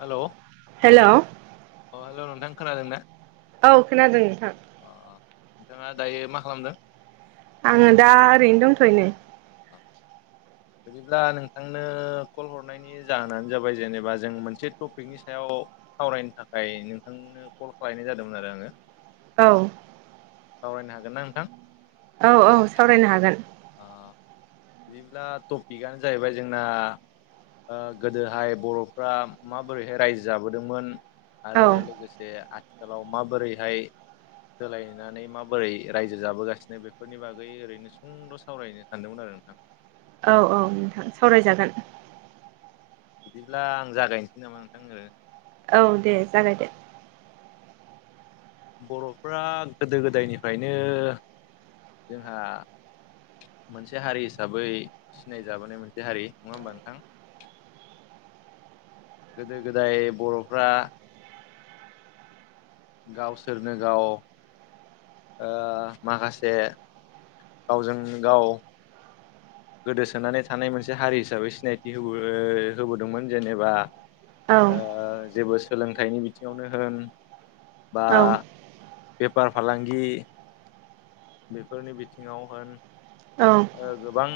हेल' hello अ hello नोंथां खोनादों ना। औ खोनादों नोंथां। अ नोंथाङा दायो मा खालामदों। आङो दा ओरैनो दंथ'यो नै। बिदिब्ला नोंथांनो कल हरनायनि जाहोनानो जाबाय जेनेबा जों मोनसे टपिकनि सायाव। सावरायनो थाखाय नोंथांनो कल खालायनाय जादोंमोन आरो आङो। ओं। सावरायनो हागोन ना नोंथां। औ औ सावरायनो हागोन। ओ बिदिब्ला टपिकआनो जाहैबाय जोंना ओ गोदोहाय बर'फ्रा माबोरैहाय रायजो जाबोदोंमोन। औ आरो लोगोसे आथिखालाव माबोरैहाय सोलायनानै माबोरै रायजो जाबोगासिनो बेफोरनि बागै ओरैनो सुंद'। सावरायनो सानदोंमोन आरो नोंथां। औ औ नोंथां सावरायजागोन। बिदिब्ला आं जागायनोसै नामा नोंथांनो। ओ औ दे जागाय दो। बर'फ्रा गोदो गोदायनिफ्रायनो जोंहा मोनसे हारि हिसाबै सिनायजाबोनाय मोनसे हारि नङा होमबा नोंथां। गोदो गोदाय बर'फ्रा। गावसोरनो गाव ओ माखासे गावजों गाव। गोदोसोनानै थानाय मोनसे हारि हिसाबै सिनायथि होबो होबोदोंमोन जेनेबा औ ओ जेबो सोलोंथाइनि बिथिङावनो होन बा औ बेफार फालांगि बेफोरनि बिथिङाव होन औ। ओ गोबां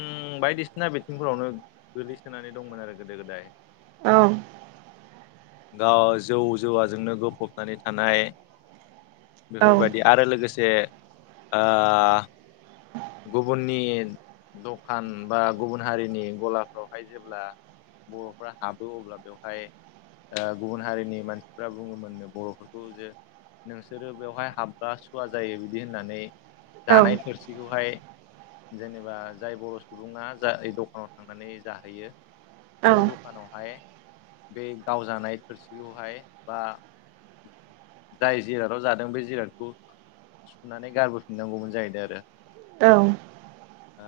बायदिसिना बिथिंफोरावनो गोल्लैसोनानै दंमोन आरो गोदो गोदाय। औ। गाव जौ जौवाजोंनो गफबनानै थानाय। औ बेफोरबायदि आरो लोगोसे आ गुबुननि दखान बा गुबुन हारिनि गलाफ्रावहाय जेब्ला बर'फ्रा हाबो अब्ला बेवहाय ओ गुबुन हारिनि मानसिफ्रा बुङोमोननो बर'फोरखौ जे नोंसोरो बेवहाय हाब बा सुवा जायो बिदि होननानै औ जानाय थोरसिखौहाय जेनेबा जाय बर' सुबुङा जाय दखानाव थांनानै जाहैयो औ बै दखानावहाय बे गावजानाय थोरसिखौहाय बा जाय जिरादाव जादों बे जिरादखौ सुनानै गारबोफिननांगौमोन जाहैदों आरो। औ। आ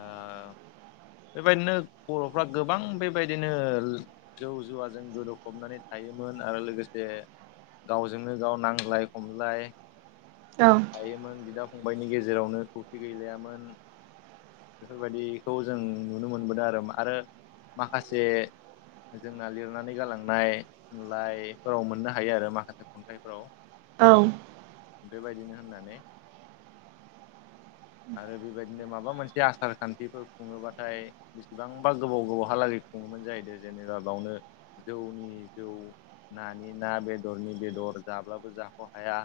बेबादिनो बरफ्रा गोबां बे बायदिनो जौ जुवाजों गोदोफबनानै थायोमोन आरो लोगोसे गावजोंनो गाव नांज्लाय खमज्लाय। औ। थायोमोन बिदा फंबायाइनि गेजेरावनो खौसे गैलायामोन। बेफोरबायदिखौ जों नुनो मोनबोदों आरो आरो माखासे जोंना लिरनानै गालांनाय थुनलाइफोराव मोननो हायो आरो माखासे खन्थाइफ्राव। औ। बेबायदिनो होननानै आरो बेबायदिनो माबा मोन से आसार खान्थिफोर खुङोबाथाय बेसेबांबा गोबाव गोबावहालागै खुङोमोन जाहैदों जेनेबा बावनो जौनि जौ नानि ना बेदरनि बेदर जाब्लाबो जाख' हाया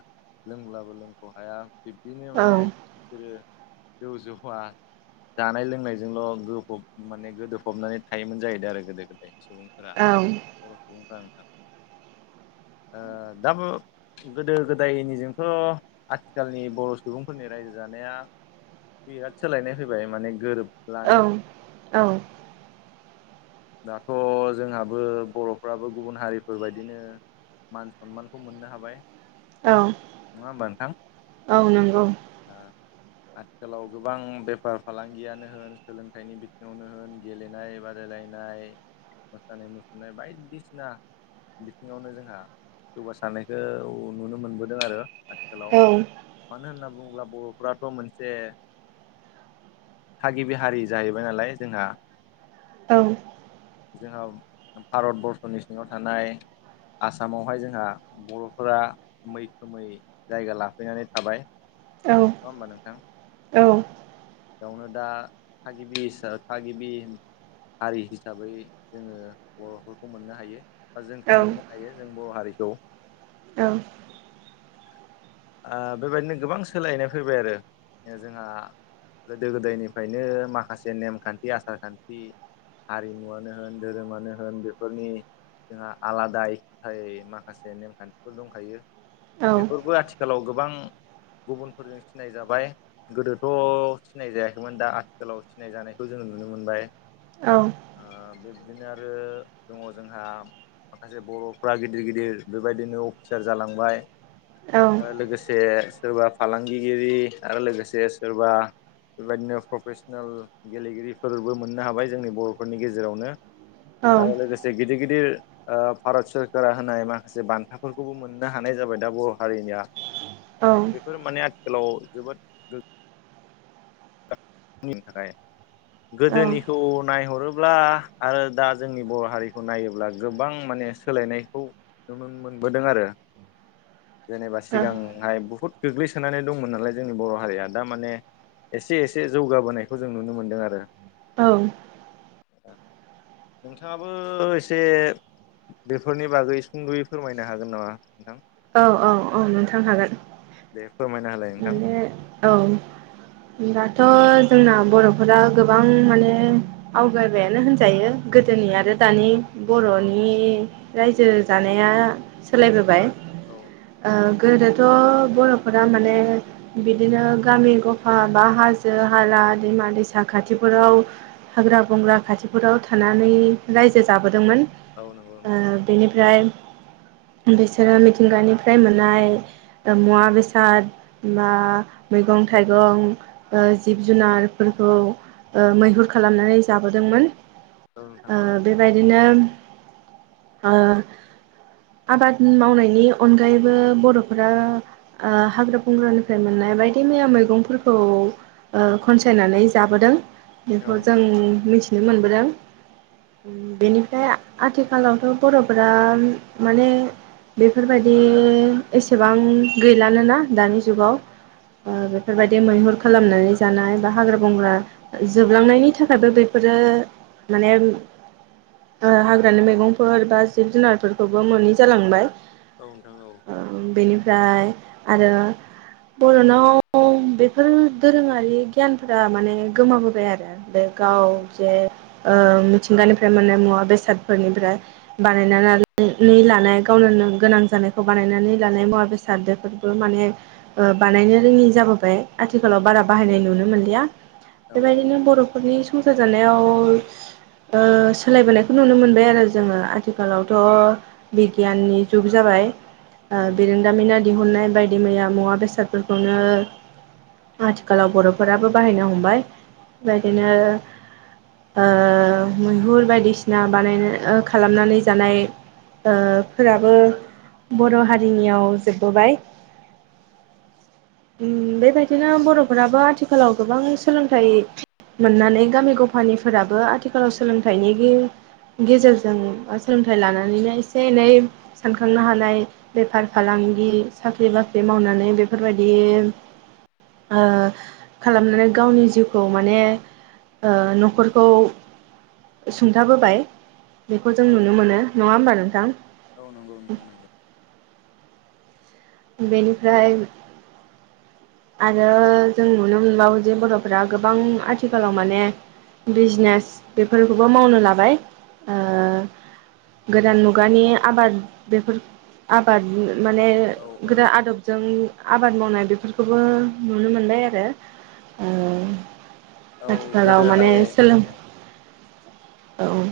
लोंब्लाबो लोंख' हाया। बिब्दिनो औ माने बिसोरो जौ जौफा जानाय लोंनायजोंल' गोफब माने गोदोफबनानै थायोमोन जाहैदों आरो गोदो गोदाय। सुबुंफोरा बर' सुबुंफोरा ओंखारां ओ दाबो गोदो गोदायनिजोंथ' आथिखालनि बर' सुबुंफोरनि रायजो जानाया बिराद सोलायनाय फैबाय माने गोरोब औ औ। दाथ' जोंहाबो बर'फ्राबो गुबुन हारिफोरबायदिनो मान सनमानखौ मोननो हाबाय। औ नङा होमबा नोंथां? औ नंगौ आ आथिखालाव गोबां बेफार फालांगियानो होन सोलोंथाइनि बिथिङावनो होन गेलेनाय बादायलाय नाय मोसानाय मुसुरनाय बायदिसिना बिथिङावनो जोंहा जौगासारनायखौ नुनो मोनबोदों आरो आथि खालाव औ मानो होनना बुङोब्ला बर'फोराथ' मोनसे थागिबि हारि जाहैबाय नालाय जोंहा। औ। जोंहा भारतबर्षनि सिङाव थानाय आसामावहाय जोंहा बर'फोरा मैखोमै जायगा लाफैनानै थाबाय। औ। नङा होमबा नोंथां? औ। बेयावनो दा थागिबि हिसाब थागिबि हारि हिसाबै जोङो बर'फोरखौ मोननो हायो। बा जोंखौ मोननो हायो जों बर' हारिखौ। औ। आ बेबायदिनो गोबां सोलायनाय फैबाय आरो। दा जोंहा गोदो गोदायनिफ्रायनो माखासे नेमखान्थि आसार खान्थि हारिमुवानो होन, धोरोमानो होन बेफोरनि जोंहा आलादा [inaudible] माखासे नेमखान्थिफोर दंखायो। बेफोरबो आथिखालाव गोबां गुबुनफोरजों सिनाय जाबाय गोदोथ' सिनाय जायाखैमोन दा आथिखालाव सिनाय जानायखौ जोङो नुनो मोनबाय। औ। ओ बिब्दिनो आरो दङ जोंहा माखासे बर'फ्रा गिदिर गिदिर बेबायदिनो अफिसार जालांबाय। आरो लोगोसे सोरबा फालांगिगिरि आरो लोगोसे सोरबा बेबायदिनो प्रफेसनेल गेलेगिरिफोरबो मोननो हाबाय जोंनि बर'फोरनि गेजेरावनो। आरो लोगोसे गिदिर गिदिर ओ भारत सरकारा होनाय माखासे बान्थाफोरखौबो मोननो हानाय जाबाय दा बर' हारिनिया। बेफोर माने आथिखालाव जोबोद [unintelligible] थाखाय गोदोनिखौ नायहरोब्ला आरो दा जोंनि बर' हारिखौ नायोब्ला गोबां माने सोलायनायखौ नुनो मोनबोदों आरो। जेनेबा औ सिगां हाय बहुत गोग्लैसोनानै दंमोन नालाय जोंनि बर' हारिया दा माने एसे एस से जौगाबोनायखौ जों नुनो मोनदों आरो। औ। ओ नोंथाङाबो एसे बेफोरनि बागै सुंद'यै फोरमायनो हागोन नामा नोंथां? औ औ औ नोंथां हागोन। दे फोरमायना होलाय नोंथां माने औ। दाथ' जोंना बर'फोरा गोबां माने आवगायबायानो होनजायो। गोदोनि आरो दानि बर'नि रायजो जानाया औ नोंथां सोलायबोबाय औ। ओ गोदोथ' बर'फोरा माने बिदिनो गामि गफा बा हाजो हाला दैमा दैसा खाथिफोराव हाग्रा बंग्रा खाथिफोराव थानानै रायजो जाबोदोंमोन। औ नंगौ ओ नोंथां बेनिफ्राय बिसोरो मिथिंगानिफ्राय मोननाय ओ मुवा बेसाद बा मैगं थाइगं ओ जिब जुनारफोरखौ ओ मैहुर खालामनानै जाबोदोंमोन। औ नोंथां ओ औ बेबायदिनो ओ आबाद मावनायनि अनगायैबो बर'फोरा आ हाग्रा बंग्रानिफ्राय मोननाय बायदि मैया मैगंफोरखौ ओ खनसायनानै जाबोदों औ बेखौ जों नोंथां मिथिनो मोनबोदों। ओम बेनिफ्राय आथिखालावथ' बर'फोरा माने बेफोरबादि एसेबां गैलानोना दानि जुगाव ओ बेफोरबायदि मैहुर खालामनानै जानाय बा हाग्रा बंग्रा। जोबलांनायनि थाखायबो बेफोरो माने ओ हाग्रानि मैगंफोर बा जिब जुनारफोरखौबो मोनि जालांबाय औ नोंथां औ। बेनिफ्राय आरो बर'नाव बेफोर दोरोङारि गियानफोरा माने गोमाबोबाय आरो बे गाव जे ओ मिथिंगानिफ्राय मोन्नाय मुवा बेसादफोरनिफ्राय बानायनानै लानाय गावनो नो गोनां जानायखौ बानायनानै लानाय मुवा बेसादफोरबो माने ओ बानायनो रोङि जाबोबाय आथिखालाव बारा बाहायनाय नुनो मोनलिया औ बेबायदिनो बर'‌ फोरनि संसार जानायाव ओ सोलायबोनायखौ नुनो मोनबाय आरो जोङो आथिखालावथ' बिगियाननि जुग जाबाय औ ओ बिरोंदामिना दिहुननाय बायदि मैया मुवा बेसादफोरखौनो आथिखालाव बर'फोराबो बाहायनो हमबाय बेबायदिनो ओ मैहुर बायदिसिना बानायनो ओ खालामनानै जानाय ओ फोराबो बर' हारिनियाव जोबबोबाय। ओम बेबायदिनो बर'फोराबो आथिखालाव गोबां सोलोंथाइ मोननानै गामि गफानिफोराबो आथिखालाव सोलोंथाइनि गि गेजेरजों सोलोंथाइ लानानैनो एसे एनै सानखांनो हानाय बेफार फालांगि साख्रि बाख्रि मावनानै बेफोरबायदि ओ खालामनानै गावनि जिउखौ माने ओ न'खरखौ सुंथाबोबाय बेखौ जों नुनो नोंथां मोनो नङा होमबा नोंथां? औ नंगौ नोंथां नंगौ। बेनिफ्राय आरो जों नुनो मोनबावो जे बर'फोरा गोबां आथिखालाव माने बिजनेस बेफोरखौबो मावनो लाबाय ओ गोदान मुगानि आबाद बेफोर आबाद माने औ औ गोदो आदबजों आबाद मावनाय बेफोर बेखौबो नुनो मोनबाय आरो ओ औ आथिखालाव माने गोदोहाय औ सोलों औ।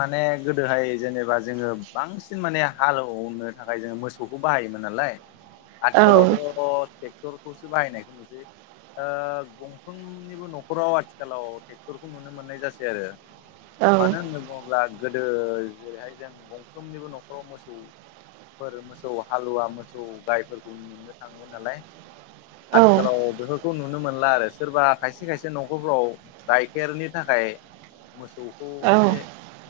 माने गोदोहाय जेनेबा जोङो बांसिन माने हालौवनो थाखाय जोङो मोसौखौ बाहायोमोन नालाय औ आथिखालावथ' ट्रेक्टरखौसो बाहायनायखौ नुनो मोनसै। ओ गंफ्रोमनिबो न'खराव आथिखालाव टेक्ट खौ नुनो मोननाय जासै आरो औ मानो होनोबा अब्ला गोदो जेरैहाय जों गंफ्रोमनिबो न'खराव मोसौ फोर मोसौ हालुवा मोसौ गायफोरखौ मोननो थाङोमोन नालाय। औ आथिखालाव बेफोर खौ नुनो मोनला आरो सोरबा खायसे खायसे न'खरफ्राव गाइखेरनि थाखाय मोसौखौ औ एसे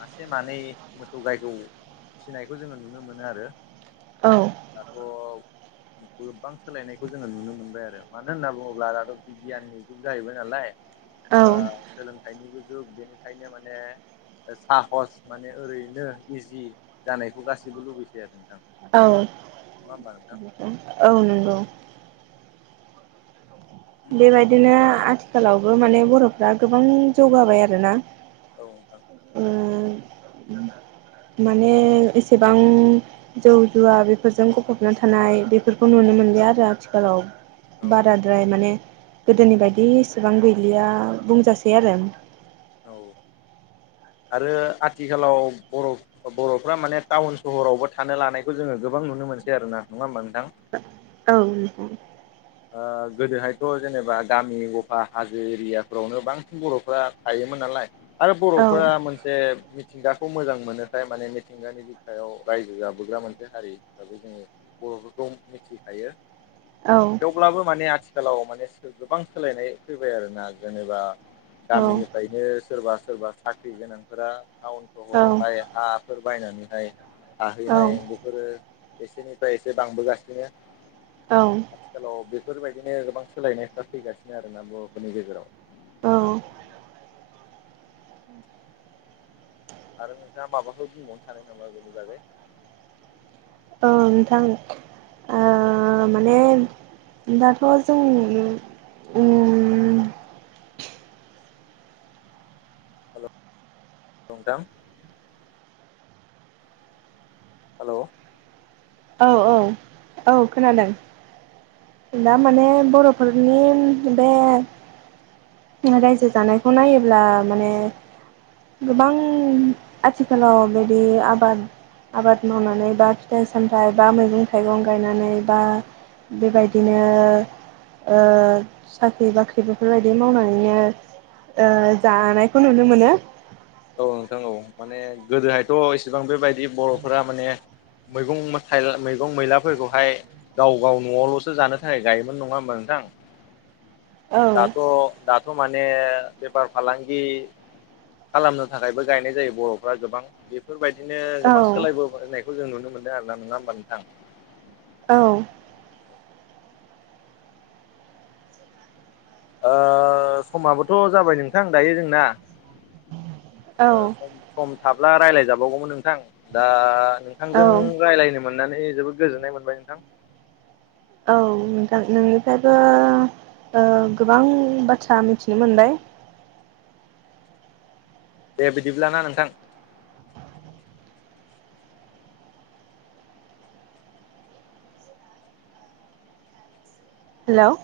मासे मानै मोसौ गायखौ फिसिनायखौ जोङो नुनो मोनो आरो औ दाथ' गोबां सोलायनायखौ जोङो नुनो मोनबाय आरो मानो होनना बुङोब्ला दाथ' बिगियाननि जुग जाहैबाय नालाय ओ औ सोलोंथाइनिबो जुग बेनिखायनो माने ओ साहस माने ओरैनो इजि जानायखौ गासैबो लुबैसै आरो नोंथां। औ होमबा नोंथां औ नंगौ। बेबायदिनो आथिखालावबो माने बर'फ्रा गोबां जौगाबाय आरोना औ नोंथां। ओ माने एसेबां जौ जुवा बेफोरजों गफबना थानाय बेफोरखौ नुनो मोनलिया आरो आथिखालाव। बाराद्राय माने गोदोनि बायदि इसेबां गैलिया बुंजासै आरो। औ आरो आथिखालाव बर' बर'फ्रा माने टाउन सहरावबो थानो लानायखौ जोङो गोबां नुनो मोनसै आरोना, नङा होमबा नोंथां? औ नोंथां। ओ गोदोहायथ' जेनेबा गामि गफा हाजो एरियाफोरावनो बांसिन बर'फ्रा थायोमोन नालाय आरो बर'फोरा मोन से मिथिंगाखौ मोजां मोनोखाय माने मिथिंगानि बिखायाव रायजो जाबोग्रा मोनसे हारि, दा बेनो बर'फोरखौ मिथिखायो। औ। अब्लाबो माने आथिखालाव माने गोबां सोलायनाय फैबाय आरोना जेनेबा औ गामिनिफ्रायनो सोरबा सोरबा साख्रि गोनांफोरा टाउन औ सहरावहाय हाफोर बायनानैहाय थाहैनाय बे फोरो एसेनिफ्राय एसे बांबोगासिनो। औ। आथिखालाव बेफोरबायदिनो गोबां सोलायनायफ्रा फैगासिनो आरोना बर'फोरनि गेजेराव। औ। नोंथां आरो नोंथाङा माबाफोर बुंबावनो सानो नामा बेनि बागै? औ नोंथां ओ माने दाथ' जोङो उम हेल' [unintelligible] हेलौ? औ औ औ खोनादों। दा माने बर'फोरनि बे रायजो जानायखौ नायोब्ला माने गोबां आथिखालाव बिदि आबाद आबाद मावनानै बा फिथाइ सामथाइ बा मैगं थाइगं गायनानै बा बेबायदिनो ओ साख्रि बाख्रि बेफोरबायदि मावनानै नो ओ जानायखौ नुनो मोनो। औ नोंथां औ माने गोदोहायथ' इसेबां बेबायदि बर'फोरा माने मैगं थाइला मैगं मैलाफोरखौहाय गाव गाव न'आवल'सो जानो थाखाय गायोमोन नङा होमबा नोंथां? औ दाथ' दाथ' माने बेफार फालांगि खालामनो थाखायबो गायनाय जायो बर'फ्रा गोबां बेफोरबायदिनो औ गोबां सोलायबो नायखौ जों नुनो मोनदों आरोना नङा होमबा नोंथां? औ। ओ समाबोथ' जाबाय नोंथां दायो जोंना। औ ओ सम सम थाब्ला रायज्लायजाबावगौमोन नोंथां, दा नोंथांजों रायलायनो मोननानै जोबोद गोजोननाय मोनबाय नोंथां। औ नोंथां नोंनिफ्रायबो ओ गोबां बाथ्रा मिथिनो मोनबाय। दे बिदिब्लााना नोंथां। हेल'।